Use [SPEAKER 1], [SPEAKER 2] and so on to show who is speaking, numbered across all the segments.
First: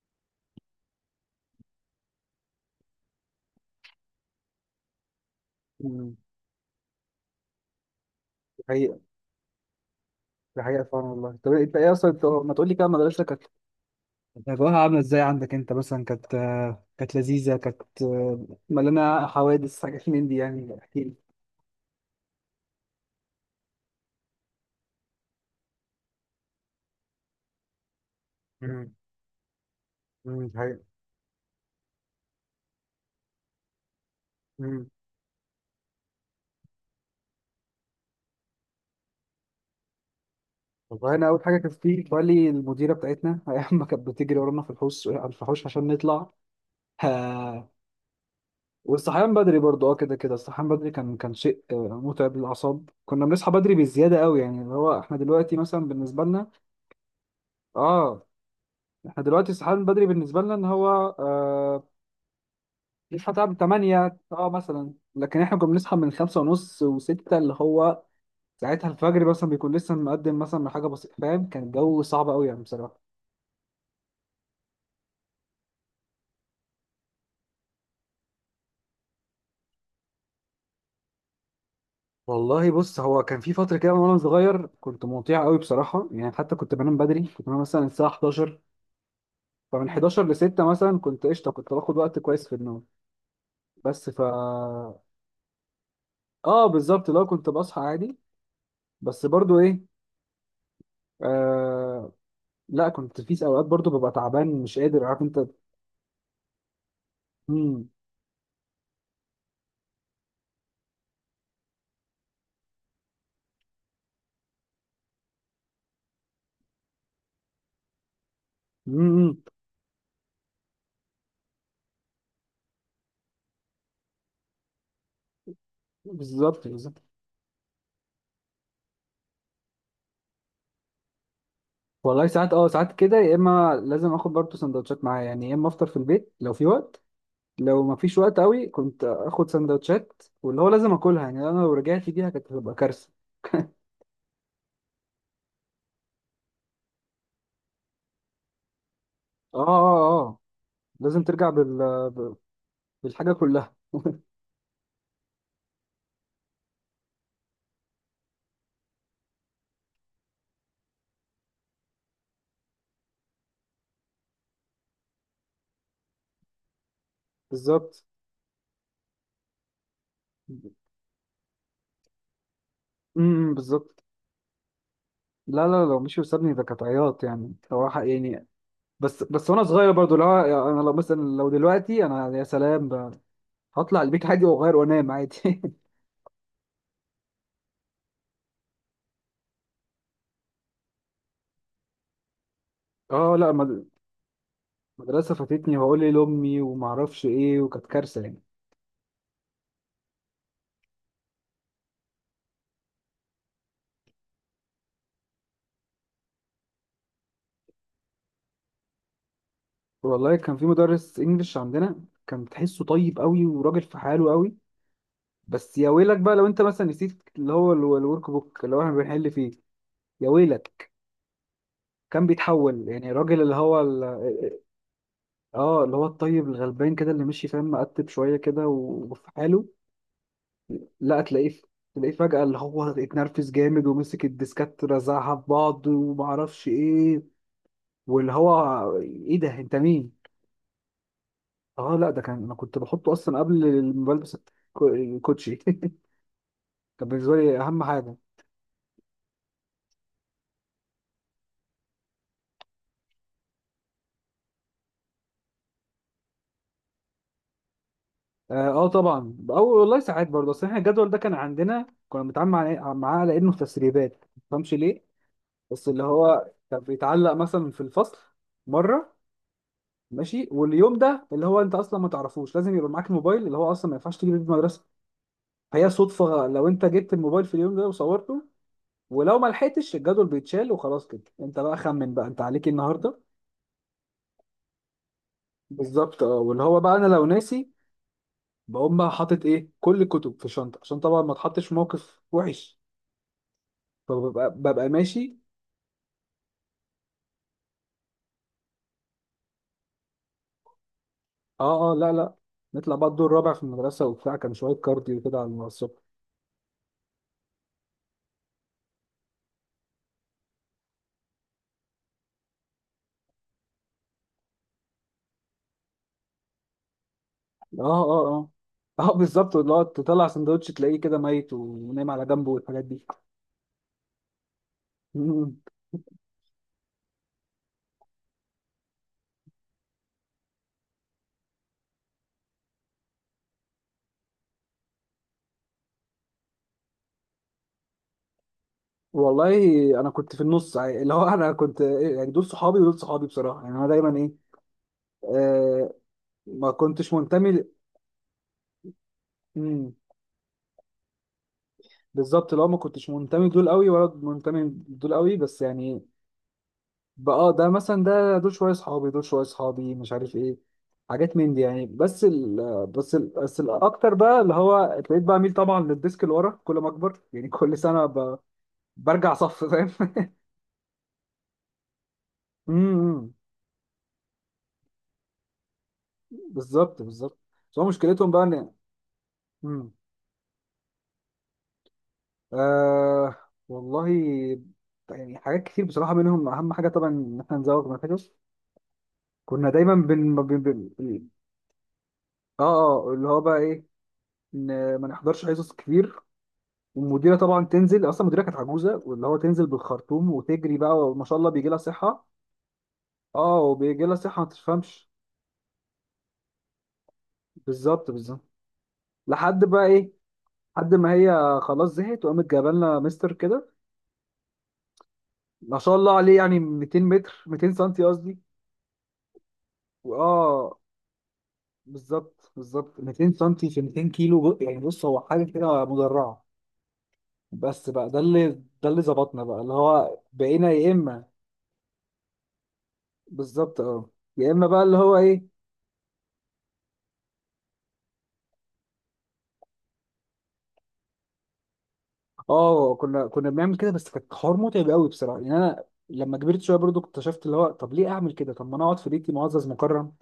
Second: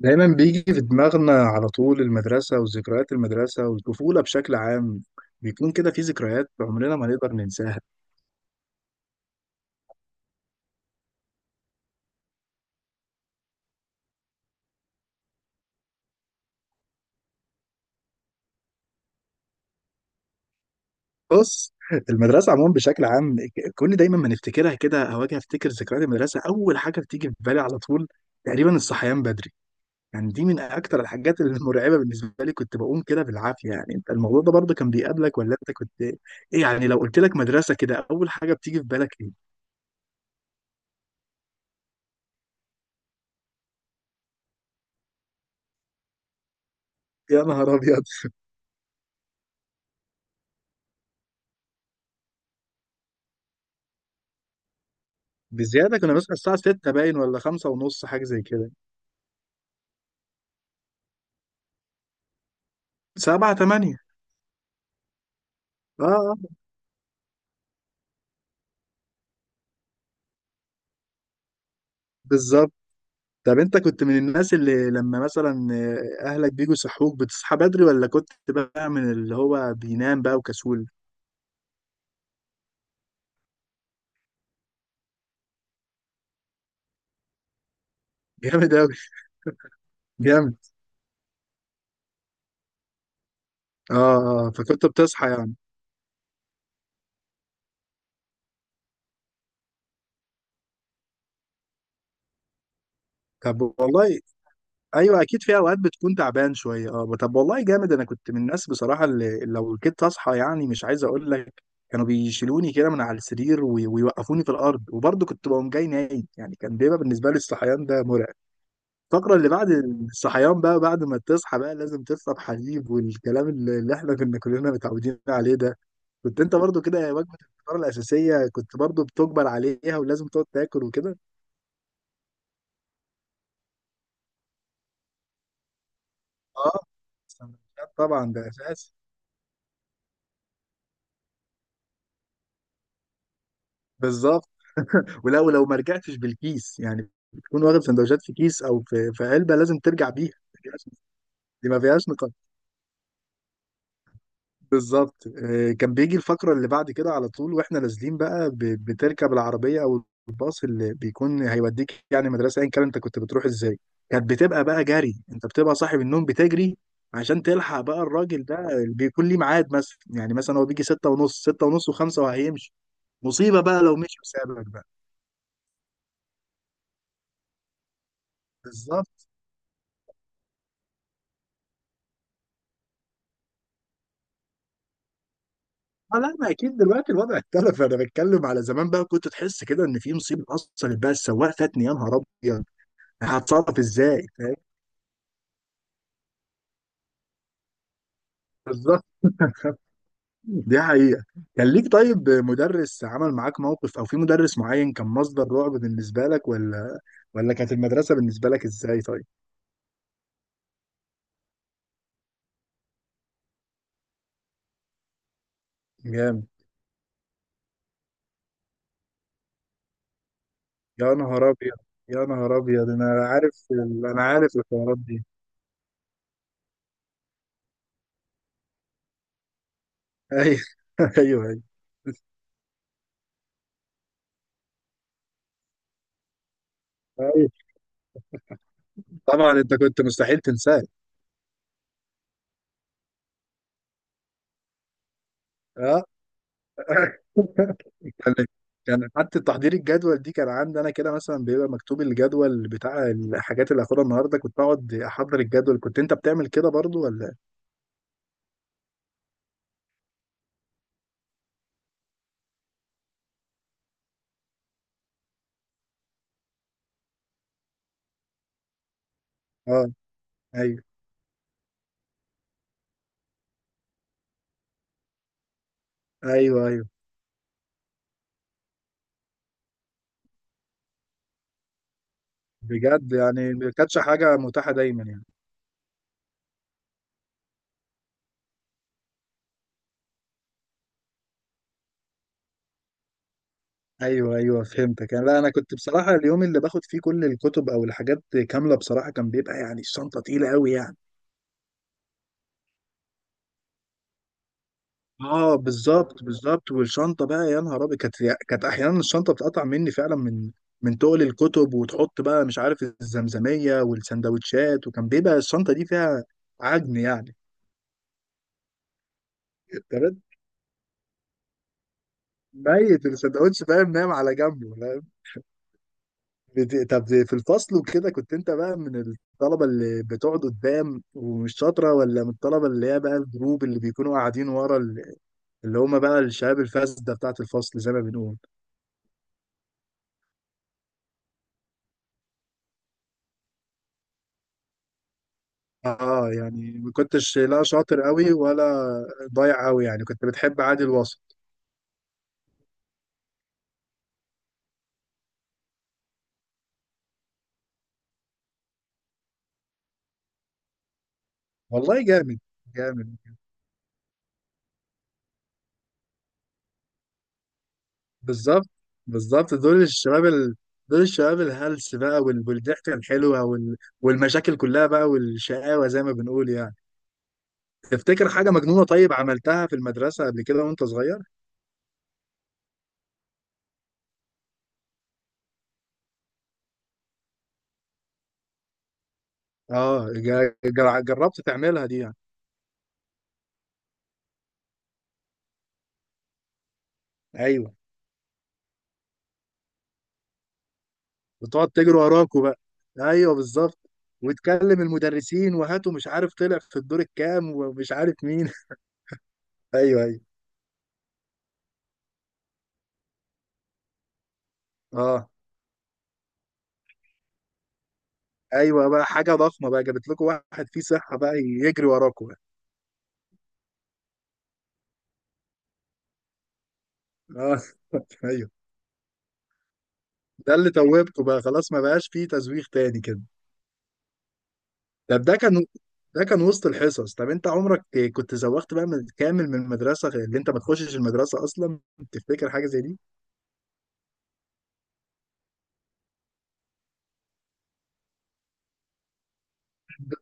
[SPEAKER 1] دايما بيجي في دماغنا على طول المدرسة وذكريات المدرسة والطفولة بشكل عام. بيكون كده في
[SPEAKER 2] مم.
[SPEAKER 1] ذكريات عمرنا ما نقدر ننساها.
[SPEAKER 2] دي حقيقة. دي حقيقة فعلا. والله، طب إيه، انت ايه اصلا؟ انت ما تقول لي كده، مدرستك كانت أجواءها عاملة ازاي عندك انت مثلا؟ كانت كانت لذيذة؟ كانت مليانة حوادث، حاجات من دي، يعني احكي لي.
[SPEAKER 1] بص، المدرسة عموما بشكل عام، ك- كل دايما ما نفتكرها كده أو أجي أفتكر ذكريات المدرسة، أول حاجة بتيجي في بالي على طول تقريبا
[SPEAKER 2] مم.
[SPEAKER 1] الصحيان بدري. يعني دي
[SPEAKER 2] مم. دي
[SPEAKER 1] من
[SPEAKER 2] حقيقة.
[SPEAKER 1] أكتر الحاجات المرعبة بالنسبة لي، كنت بقوم كده بالعافية. يعني أنت الموضوع ده برضه
[SPEAKER 2] مم.
[SPEAKER 1] كان بيقابلك ولا أنت كنت إيه؟ يعني لو قلت لك مدرسة كده أول حاجة بتيجي في بالك إيه؟
[SPEAKER 2] والله انا اول حاجة كانت في بالي المديرة بتاعتنا ايام ما كانت بتجري ورانا في الحوش على الفحوش عشان نطلع.
[SPEAKER 1] يا
[SPEAKER 2] آه،
[SPEAKER 1] نهار أبيض.
[SPEAKER 2] والصحيان بدري برضه، كده كده الصحيان بدري كان شيء متعب للأعصاب. كنا بنصحى بدري بزيادة قوي، يعني اللي هو احنا دلوقتي مثلا
[SPEAKER 1] بزيادة، كنا
[SPEAKER 2] بالنسبة
[SPEAKER 1] بنصحى
[SPEAKER 2] لنا،
[SPEAKER 1] الساعة ستة باين ولا خمسة ونص حاجة
[SPEAKER 2] اه،
[SPEAKER 1] زي كده.
[SPEAKER 2] احنا دلوقتي الصحيان بدري بالنسبه لنا ان هو آه نصحى
[SPEAKER 1] سبعة
[SPEAKER 2] تعب
[SPEAKER 1] تمانية.
[SPEAKER 2] 8 مثلا، لكن احنا كنا بنصحى
[SPEAKER 1] اه،
[SPEAKER 2] من 5 ونص و6، اللي هو ساعتها الفجر مثلا بيكون لسه مقدم مثلا من حاجه بسيطه، فاهم؟ كان الجو صعب قوي يعني
[SPEAKER 1] بالظبط.
[SPEAKER 2] بصراحه.
[SPEAKER 1] طب انت كنت من الناس اللي لما مثلا اهلك بيجوا يصحوك بتصحى بدري ولا كنت بقى من اللي هو بينام بقى وكسول؟
[SPEAKER 2] والله بص، هو كان في فتره كده وانا صغير كنت مطيع قوي بصراحه، يعني حتى كنت بنام بدري، كنت بنام مثلا الساعه 11،
[SPEAKER 1] جامد اوي.
[SPEAKER 2] فمن 11 ل
[SPEAKER 1] جامد.
[SPEAKER 2] 6 مثلا كنت قشطه، كنت باخد وقت كويس في النوم. بس
[SPEAKER 1] اه.
[SPEAKER 2] ف
[SPEAKER 1] اه فكنت بتصحى يعني.
[SPEAKER 2] اه بالظبط، لو كنت بصحى عادي. بس برضو ايه آه، لا، كنت في اوقات
[SPEAKER 1] طب
[SPEAKER 2] برضو ببقى
[SPEAKER 1] والله.
[SPEAKER 2] تعبان، مش قادر، عارف
[SPEAKER 1] ايوه،
[SPEAKER 2] انت.
[SPEAKER 1] اكيد في اوقات بتكون تعبان شويه. اه طب والله
[SPEAKER 2] امم.
[SPEAKER 1] جامد، انا كنت من الناس بصراحه اللي لو كنت اصحى يعني مش عايز اقول لك، كانوا بيشيلوني كده من على السرير ويوقفوني في الارض وبرضه كنت بقوم جاي نايم. يعني كان بيبقى بالنسبه لي الصحيان ده مرعب. الفقره
[SPEAKER 2] امم.
[SPEAKER 1] اللي بعد الصحيان بقى، بعد ما تصحى بقى لازم تشرب حليب والكلام اللي احنا كنا كلنا متعودين عليه ده. كنت انت
[SPEAKER 2] بالظبط.
[SPEAKER 1] برضه
[SPEAKER 2] بالظبط.
[SPEAKER 1] كده؟ وجبه الفطار الاساسيه كنت برضه بتجبر عليها ولازم تقعد تاكل وكده.
[SPEAKER 2] والله ساعات، كده، يا اما لازم اخد برضو سندوتشات معايا يعني، يا اما افطر في البيت لو في
[SPEAKER 1] اه،
[SPEAKER 2] وقت. لو
[SPEAKER 1] السندوتشات
[SPEAKER 2] ما فيش
[SPEAKER 1] طبعا
[SPEAKER 2] وقت
[SPEAKER 1] ده
[SPEAKER 2] قوي
[SPEAKER 1] اساسي.
[SPEAKER 2] كنت اخد سندوتشات، واللي هو لازم اكلها يعني، انا لو رجعت بيها كانت هتبقى كارثه.
[SPEAKER 1] بالظبط. ولو لو ما رجعتش بالكيس، يعني بتكون واخد سندوتشات في كيس او في علبه،
[SPEAKER 2] اه،
[SPEAKER 1] لازم ترجع
[SPEAKER 2] اه،
[SPEAKER 1] بيها.
[SPEAKER 2] اه، لازم ترجع
[SPEAKER 1] دي ما فيهاش نقاش.
[SPEAKER 2] ب- بالحاجه كلها.
[SPEAKER 1] بالظبط. كان بيجي الفقره اللي بعد كده على طول واحنا نازلين بقى، بتركب العربيه او الباص اللي بيكون هيوديك يعني مدرسه، ايا كان انت كنت بتروح ازاي. كانت بتبقى بقى جري، انت بتبقى صاحب النوم بتجري عشان تلحق بقى
[SPEAKER 2] بالظبط.
[SPEAKER 1] الراجل ده اللي بيكون ليه ميعاد. مثلا يعني مثلا هو بيجي ستة ونص، ستة ونص وخمسة وهيمشي.
[SPEAKER 2] امم.
[SPEAKER 1] مصيبة بقى لو
[SPEAKER 2] بالظبط.
[SPEAKER 1] مشي وسابك بقى.
[SPEAKER 2] لا، لا، لو مش وسابني، ده كانت عياط يعني، صراحه يعني. بس
[SPEAKER 1] بالظبط.
[SPEAKER 2] بس وانا صغير برضو، لا. انا لو مثلا لو دلوقتي انا، يا سلام، هطلع البيت عادي واغير وانام عادي.
[SPEAKER 1] اه لا، ما اكيد دلوقتي الوضع اختلف، انا بتكلم على زمان بقى. كنت تحس كده ان في مصيبه حصلت بقى، السواق فاتني يا نهار ابيض.
[SPEAKER 2] اه، لا،
[SPEAKER 1] هتصرف ازاي؟ فاهم.
[SPEAKER 2] مدرسه فاتتني، وهقول ايه لامي، وما اعرفش ايه، وكانت كارثه يعني.
[SPEAKER 1] بالظبط. دي حقيقه. كان ليك طيب مدرس عمل معاك موقف او في مدرس معين كان مصدر رعب بالنسبه لك، ولا ولا كانت المدرسه بالنسبه لك ازاي طيب؟
[SPEAKER 2] والله كان في مدرس انجلش عندنا، كان تحسه طيب قوي وراجل في حاله قوي، بس يا ويلك بقى لو
[SPEAKER 1] جامد.
[SPEAKER 2] انت مثلا نسيت اللي هو الورك بوك اللي هو احنا بنحل فيه. يا ويلك.
[SPEAKER 1] يا نهار ابيض. يا
[SPEAKER 2] كان
[SPEAKER 1] نهار
[SPEAKER 2] بيتحول
[SPEAKER 1] ابيض
[SPEAKER 2] يعني
[SPEAKER 1] انا
[SPEAKER 2] الراجل
[SPEAKER 1] عارف انا عارف الحوارات دي.
[SPEAKER 2] اه اللي هو الطيب الغلبان كده، اللي مشي فاهم، مقتب شويه كده، وفي حاله.
[SPEAKER 1] ايوه.
[SPEAKER 2] لا
[SPEAKER 1] ايوه ايوه.
[SPEAKER 2] تلاقيه فجأة اللي هو اتنرفز جامد ومسك الديسكات رزعها في بعض، ومعرفش ايه،
[SPEAKER 1] أيوة.
[SPEAKER 2] واللي هو ايه ده،
[SPEAKER 1] طبعا انت
[SPEAKER 2] انت
[SPEAKER 1] كنت
[SPEAKER 2] مين؟
[SPEAKER 1] مستحيل تنساه.
[SPEAKER 2] اه، لا، ده كان انا كنت بحطه اصلا قبل ما بلبس الكوتشي.
[SPEAKER 1] اه
[SPEAKER 2] كان بالنسبه لي اهم حاجه.
[SPEAKER 1] كان. كان حتى تحضير الجدول دي كان عندي انا كده. مثلا بيبقى مكتوب الجدول بتاع الحاجات اللي هاخدها النهارده، كنت اقعد احضر الجدول. كنت انت بتعمل كده برضو ولا؟
[SPEAKER 2] طبعا. او والله ساعات برضه، اصل احنا الجدول ده كان عندنا كنا بنتعامل إيه؟ معاه على انه تسريبات، ما تفهمش ليه، بس اللي هو كان بيتعلق مثلا في الفصل مره،
[SPEAKER 1] اه.
[SPEAKER 2] ماشي؟
[SPEAKER 1] ايوه
[SPEAKER 2] واليوم ده اللي هو انت اصلا ما تعرفوش، لازم يبقى معاك الموبايل اللي هو اصلا ما ينفعش تجيب المدرسه، فهي صدفه
[SPEAKER 1] ايوه
[SPEAKER 2] لو انت
[SPEAKER 1] ايوه.
[SPEAKER 2] جبت الموبايل في اليوم ده وصورته، ولو ما لحقتش الجدول بيتشال وخلاص. كده انت بقى خمن بقى انت عليك إيه
[SPEAKER 1] بجد
[SPEAKER 2] النهارده.
[SPEAKER 1] يعني ما كانتش حاجه متاحه دايما يعني.
[SPEAKER 2] بالظبط، اه، واللي هو بقى انا لو ناسي، بقوم بقى حاطط ايه كل الكتب في شنطه عشان طبعا ما اتحطش في موقف وحش.
[SPEAKER 1] ايوه
[SPEAKER 2] فببقى
[SPEAKER 1] ايوه
[SPEAKER 2] ببقى
[SPEAKER 1] فهمتك يعني.
[SPEAKER 2] ماشي.
[SPEAKER 1] لا انا كنت بصراحه اليوم اللي باخد فيه كل الكتب او الحاجات كامله بصراحه كان بيبقى يعني الشنطه تقيله قوي يعني.
[SPEAKER 2] اه، اه، لا، لا، نطلع بقى الدور الرابع في المدرسه، وبتاع كان شويه كارديو كده على
[SPEAKER 1] اه
[SPEAKER 2] الصبح.
[SPEAKER 1] بالظبط بالظبط. والشنطه بقى يا نهار ابيض، كانت. كانت احيانا الشنطه بتقطع مني فعلا من من تقل الكتب، وتحط بقى مش عارف الزمزميه والسندوتشات، وكان بيبقى الشنطه دي فيها عجن يعني.
[SPEAKER 2] اه، اه، اه. اه بالظبط، اللي هو
[SPEAKER 1] تمام.
[SPEAKER 2] تطلع سندوتش تلاقيه كده ميت ونايم على جنبه والحاجات دي.
[SPEAKER 1] ميت السندوتش فاهم، نايم على جنبه فاهم.
[SPEAKER 2] مم.
[SPEAKER 1] طب في الفصل وكده كنت انت بقى من الطلبه اللي بتقعد قدام ومش شاطره، ولا من الطلبه اللي هي بقى الجروب اللي بيكونوا قاعدين ورا اللي هم بقى الشباب الفاسده بتاعت الفصل زي ما بنقول؟
[SPEAKER 2] والله انا كنت في النص يعني، اللي هو انا كنت يعني دول صحابي ودول صحابي بصراحه يعني، انا دايما ايه آه،
[SPEAKER 1] اه
[SPEAKER 2] ما
[SPEAKER 1] يعني ما
[SPEAKER 2] كنتش
[SPEAKER 1] كنتش
[SPEAKER 2] منتمي
[SPEAKER 1] لا
[SPEAKER 2] ل...
[SPEAKER 1] شاطر قوي ولا ضايع قوي
[SPEAKER 2] مم.
[SPEAKER 1] يعني، كنت بتحب عادي الوسط.
[SPEAKER 2] بالظبط، لو ما كنتش منتمي دول قوي ولا منتمي دول قوي، بس يعني بقى ده مثلا، دول شويه اصحابي، دول شويه اصحابي، مش عارف ايه، حاجات من دي يعني.
[SPEAKER 1] والله جامد. جامد.
[SPEAKER 2] بس الاكتر بقى اللي هو ابتديت بقى اميل طبعا للديسك اللي ورا كل ما اكبر، يعني كل سنه ب...
[SPEAKER 1] بالظبط.
[SPEAKER 2] برجع
[SPEAKER 1] بالظبط
[SPEAKER 2] صف،
[SPEAKER 1] دول
[SPEAKER 2] فاهم.
[SPEAKER 1] الشباب دول الشباب الهلس بقى والضحكه
[SPEAKER 2] امم،
[SPEAKER 1] الحلوه والمشاكل كلها بقى والشقاوه زي ما بنقول يعني.
[SPEAKER 2] بالظبط، بالظبط. بس هو
[SPEAKER 1] تفتكر
[SPEAKER 2] مشكلتهم بقى
[SPEAKER 1] حاجه
[SPEAKER 2] ان،
[SPEAKER 1] مجنونه طيب عملتها في
[SPEAKER 2] امم،
[SPEAKER 1] المدرسه قبل كده وانت صغير؟
[SPEAKER 2] آه والله يعني حاجات كتير بصراحه، منهم اهم حاجه طبعا ان احنا نزود مناخيرنا، كنا دايما
[SPEAKER 1] اه
[SPEAKER 2] بن بن بن،
[SPEAKER 1] جربت تعملها دي يعني.
[SPEAKER 2] اه، اه، اللي هو بقى ايه، ان ما نحضرش حصص كتير. والمديره طبعا
[SPEAKER 1] ايوه.
[SPEAKER 2] تنزل، اصلا المديره كانت عجوزه، واللي هو تنزل بالخرطوم وتجري بقى، وما شاء الله
[SPEAKER 1] وتقعد
[SPEAKER 2] بيجي لها
[SPEAKER 1] تجري
[SPEAKER 2] صحه.
[SPEAKER 1] وراكوا بقى. ايوه
[SPEAKER 2] اه،
[SPEAKER 1] بالظبط.
[SPEAKER 2] وبيجي لها صحه ما
[SPEAKER 1] وتكلم
[SPEAKER 2] تفهمش.
[SPEAKER 1] المدرسين وهاتوا مش عارف طلع في الدور الكام ومش
[SPEAKER 2] بالظبط.
[SPEAKER 1] عارف
[SPEAKER 2] بالظبط.
[SPEAKER 1] مين.
[SPEAKER 2] لحد بقى
[SPEAKER 1] ايوه
[SPEAKER 2] ايه،
[SPEAKER 1] ايوه.
[SPEAKER 2] لحد ما هي خلاص زهقت وقامت جايبه لنا مستر كده،
[SPEAKER 1] اه.
[SPEAKER 2] ما شاء الله عليه، يعني 200 متر، 200 سنتي قصدي.
[SPEAKER 1] ايوه بقى حاجه ضخمه بقى، جابت لكم واحد
[SPEAKER 2] واه
[SPEAKER 1] فيه صحه بقى يجري وراكوا بقى.
[SPEAKER 2] بالظبط، بالظبط. 200 سنتي في 200 كيلو يعني، بص هو حاجه كده مدرعه.
[SPEAKER 1] اه.
[SPEAKER 2] بس بقى ده اللي،
[SPEAKER 1] ايوه.
[SPEAKER 2] ظبطنا بقى، اللي هو
[SPEAKER 1] ده
[SPEAKER 2] بقينا
[SPEAKER 1] اللي
[SPEAKER 2] يا اما،
[SPEAKER 1] توبته بقى، خلاص ما بقاش فيه تزويق تاني كده.
[SPEAKER 2] بالظبط، اه، يا اما بقى اللي هو
[SPEAKER 1] طب ده
[SPEAKER 2] ايه.
[SPEAKER 1] كان. ده كان وسط الحصص. طب انت عمرك كنت زوغت بقى من كامل من المدرسه، غير اللي انت ما تخشش المدرسه اصلا؟ تفتكر حاجه زي
[SPEAKER 2] اه،
[SPEAKER 1] دي؟
[SPEAKER 2] كنا بنعمل كده، بس كانت حوار متعب قوي بصراحه، يعني انا لما كبرت شويه برضو اكتشفت اللي هو طب ليه اعمل كده؟ طب ما انا اقعد في بيتي معزز مكرم،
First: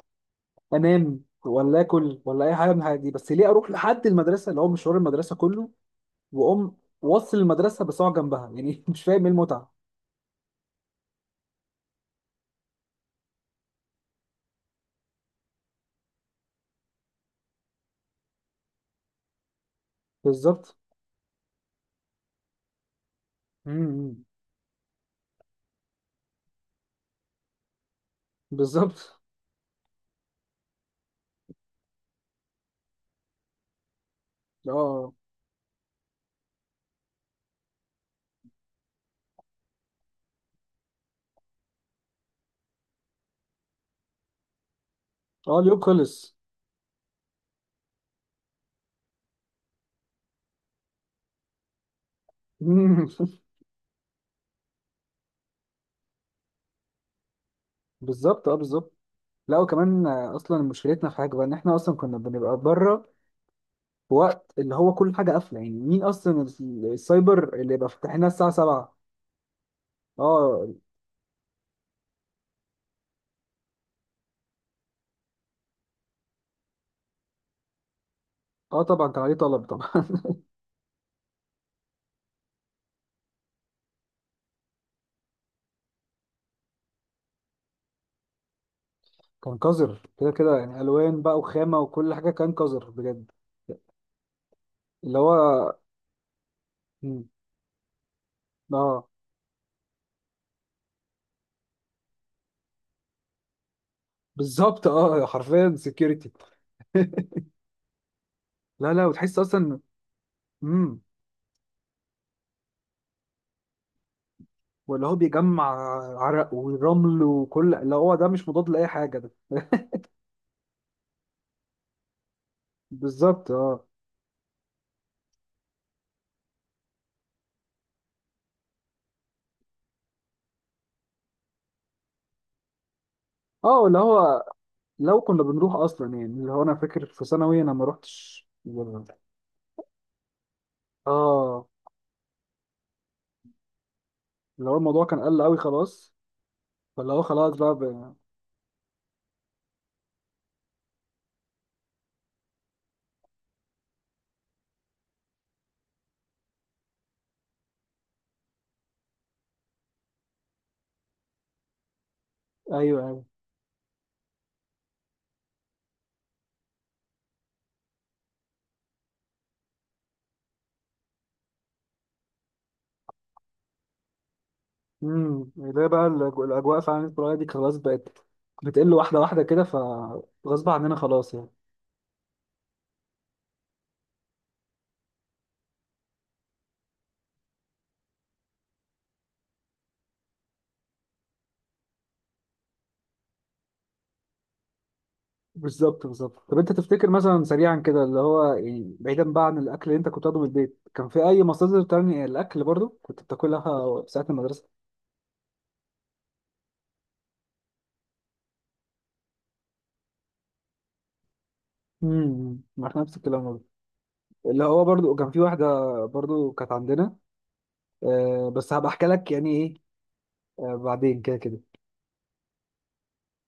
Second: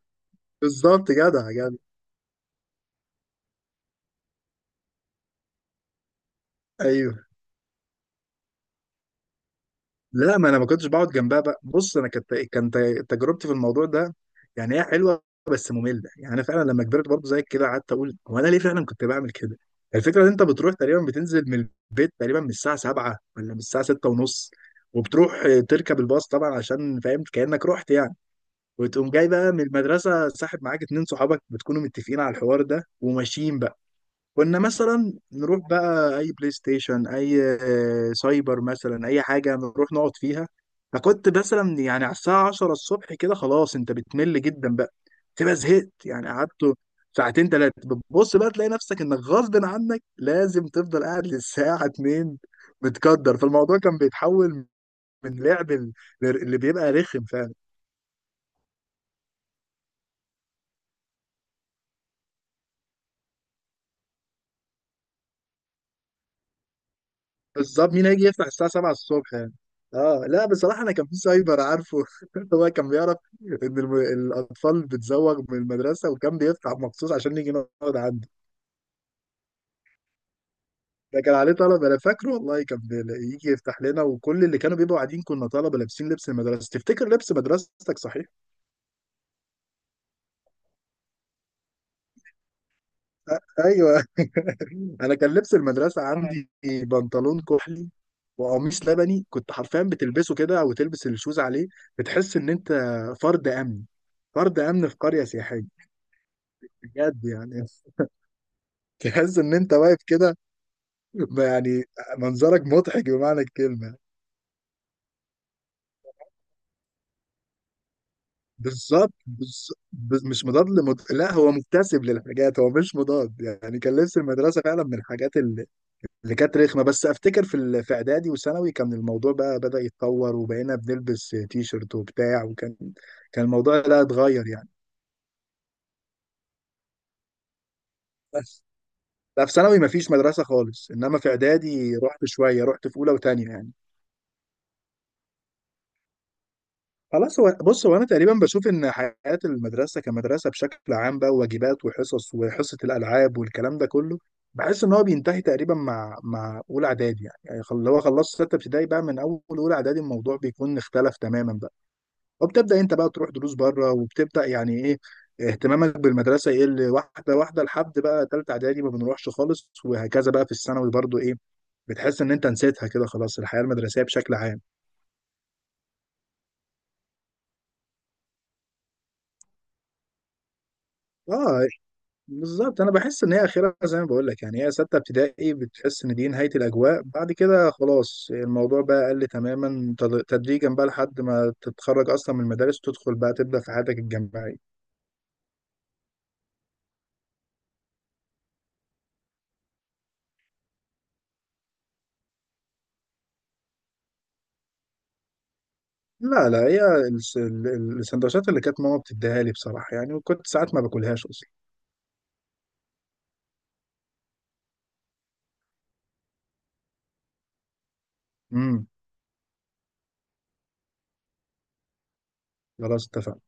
[SPEAKER 1] بالظبط.
[SPEAKER 2] انام
[SPEAKER 1] جدع جدع.
[SPEAKER 2] ولا اكل ولا اي حاجه من الحاجات دي، بس ليه اروح لحد المدرسه؟ اللي هو مشوار المدرسه كله، واقوم
[SPEAKER 1] ايوه.
[SPEAKER 2] وصل المدرسه بساعه جنبها يعني، مش فاهم ايه المتعه.
[SPEAKER 1] لا ما انا ما كنتش بقعد جنبها بقى. بص انا كانت، كانت تجربتي في الموضوع ده يعني هي حلوه بس ممله. يعني انا فعلا لما كبرت برضه زيك كده قعدت اقول هو انا ليه فعلا كنت بعمل كده. الفكره ان انت بتروح
[SPEAKER 2] بالظبط.
[SPEAKER 1] تقريبا بتنزل من البيت تقريبا من الساعه 7 ولا من الساعه 6
[SPEAKER 2] امم.
[SPEAKER 1] ونص، وبتروح تركب الباص طبعا عشان فاهم كانك رحت يعني. وتقوم
[SPEAKER 2] بالظبط.
[SPEAKER 1] جاي بقى من المدرسه ساحب معاك اتنين صحابك بتكونوا متفقين على الحوار ده وماشيين. كنا
[SPEAKER 2] اه،
[SPEAKER 1] مثلا نروح بقى اي بلاي ستيشن، اي سايبر مثلا، اي حاجه نروح نقعد فيها. فكنت مثلا يعني على الساعه 10 الصبح كده، خلاص انت بتمل جدا بقى، تبقى
[SPEAKER 2] اه، اليوم
[SPEAKER 1] زهقت. يعني
[SPEAKER 2] خلص.
[SPEAKER 1] قعدت ساعتين ثلاثه بتبص بقى تلاقي نفسك انك غصب عنك لازم تفضل قاعد للساعه 2، متقدر. فالموضوع كان بيتحول من لعب اللي بيبقى رخم.
[SPEAKER 2] بالظبط، اه، بالظبط. لا، وكمان اصلا مشكلتنا في حاجه بقى ان احنا اصلا كنا بنبقى بره في وقت اللي هو كل حاجه قافله، يعني مين اصلا السايبر اللي يبقى
[SPEAKER 1] بالظبط، مين
[SPEAKER 2] فاتح
[SPEAKER 1] هيجي
[SPEAKER 2] لنا
[SPEAKER 1] يفتح
[SPEAKER 2] الساعه
[SPEAKER 1] الساعة 7
[SPEAKER 2] 7؟
[SPEAKER 1] الصبح يعني. اه لا
[SPEAKER 2] اه،
[SPEAKER 1] بصراحة أنا كان في سايبر عارفه. هو كان بيعرف إن الأطفال بتزوغ من المدرسة، وكان بيفتح مخصوص عشان نيجي نقعد عنده.
[SPEAKER 2] اه طبعا، كان عليه طلب طبعا.
[SPEAKER 1] ده كان عليه طلبة، أنا فاكره والله كان يجي يفتح لنا، وكل اللي كانوا بيبقوا قاعدين كنا طلبة لابسين لبس المدرسة. تفتكر لبس مدرستك صحيح؟
[SPEAKER 2] كان قذر كده كده يعني، الوان بقى وخامه وكل حاجه، كان قذر بجد.
[SPEAKER 1] أيوه. انا
[SPEAKER 2] اللي
[SPEAKER 1] كان لبس
[SPEAKER 2] هو،
[SPEAKER 1] المدرسه عندي
[SPEAKER 2] مم.
[SPEAKER 1] بنطلون كحلي وقميص
[SPEAKER 2] اه،
[SPEAKER 1] لبني، كنت حرفيا بتلبسه كده او تلبس الشوز عليه. بتحس ان انت فرد امن، فرد
[SPEAKER 2] بالظبط،
[SPEAKER 1] امن في قريه
[SPEAKER 2] اه، حرفيا
[SPEAKER 1] سياحيه
[SPEAKER 2] سكيورتي.
[SPEAKER 1] بجد يعني.
[SPEAKER 2] لا، لا، وتحس
[SPEAKER 1] تحس ان انت
[SPEAKER 2] اصلا،
[SPEAKER 1] واقف كده،
[SPEAKER 2] امم،
[SPEAKER 1] يعني منظرك مضحك بمعنى الكلمه.
[SPEAKER 2] ولا هو بيجمع عرق ورمل، وكل اللي هو ده مش مضاد لاي
[SPEAKER 1] بالظبط
[SPEAKER 2] حاجه ده.
[SPEAKER 1] مش مضاد لا هو مكتسب للحاجات هو مش مضاد.
[SPEAKER 2] بالظبط،
[SPEAKER 1] يعني
[SPEAKER 2] اه،
[SPEAKER 1] كان لبس المدرسه فعلا من الحاجات اللي كانت رخمه. بس افتكر في في اعدادي وثانوي كان الموضوع بقى بدأ يتطور، وبقينا بنلبس تي شيرت وبتاع، وكان. كان الموضوع
[SPEAKER 2] اه، اللي
[SPEAKER 1] لا
[SPEAKER 2] هو
[SPEAKER 1] اتغير يعني.
[SPEAKER 2] لو كنا بنروح اصلا، يعني اللي هو انا فاكر في ثانوي انا ما روحتش
[SPEAKER 1] بس لا في ثانوي مفيش مدرسه خالص، انما في
[SPEAKER 2] اه،
[SPEAKER 1] اعدادي رحت شويه، رحت في اولى وثانيه يعني.
[SPEAKER 2] اللي هو الموضوع كان قل قوي خلاص، فاللي هو
[SPEAKER 1] خلاص.
[SPEAKER 2] خلاص
[SPEAKER 1] هو
[SPEAKER 2] بقى،
[SPEAKER 1] بص، هو انا
[SPEAKER 2] بقى.
[SPEAKER 1] تقريبا بشوف ان حياه المدرسه كمدرسه بشكل عام بقى واجبات وحصص وحصه الالعاب والكلام ده كله، بحس ان هو بينتهي تقريبا مع اولى اعدادي يعني. يعني لو خلصت سته ابتدائي بقى من اول اولى اعدادي الموضوع بيكون اختلف تماما بقى،
[SPEAKER 2] ايوه،
[SPEAKER 1] وبتبدا انت بقى
[SPEAKER 2] ايوه،
[SPEAKER 1] تروح دروس بره، وبتبدا يعني ايه اهتمامك بالمدرسه يقل واحده واحده لحد بقى ثالثه اعدادي ما بنروحش خالص، وهكذا بقى في الثانوي برضو ايه، بتحس ان انت نسيتها كده خلاص، الحياه المدرسيه بشكل عام.
[SPEAKER 2] امم، اللي هي بقى الاجواء فعلا القريه دي خلاص بقت بتقل واحده واحده كده، فغصب عننا خلاص يعني.
[SPEAKER 1] اه بالظبط. انا بحس ان هي اخرها زي ما بقول لك يعني، هي سته ابتدائي بتحس ان دي نهايه الاجواء. بعد كده خلاص الموضوع بقى قل تماما تدريجا بقى لحد ما تتخرج اصلا من المدارس، تدخل بقى تبدا في حياتك الجامعيه.
[SPEAKER 2] بالظبط. بالظبط. طب انت تفتكر مثلا سريعا كده اللي هو يعني بعيدا بقى عن الاكل اللي انت كنت بتاخده من البيت، كان في اي مصادر تانية الاكل برضو كنت بتاكلها ساعه المدرسه؟
[SPEAKER 1] لا لا هي السندوتشات اللي كانت ماما بتديها لي بصراحة يعني، وكنت ساعات ما باكلهاش أصلا.
[SPEAKER 2] امم، ما احنا نفس الكلام برضو، اللي هو برضو كان في واحده، برضو كانت عندنا، بس
[SPEAKER 1] امم.
[SPEAKER 2] هبقى احكي لك يعني ايه. بعدين كده كده.
[SPEAKER 1] خلاص اتفقنا.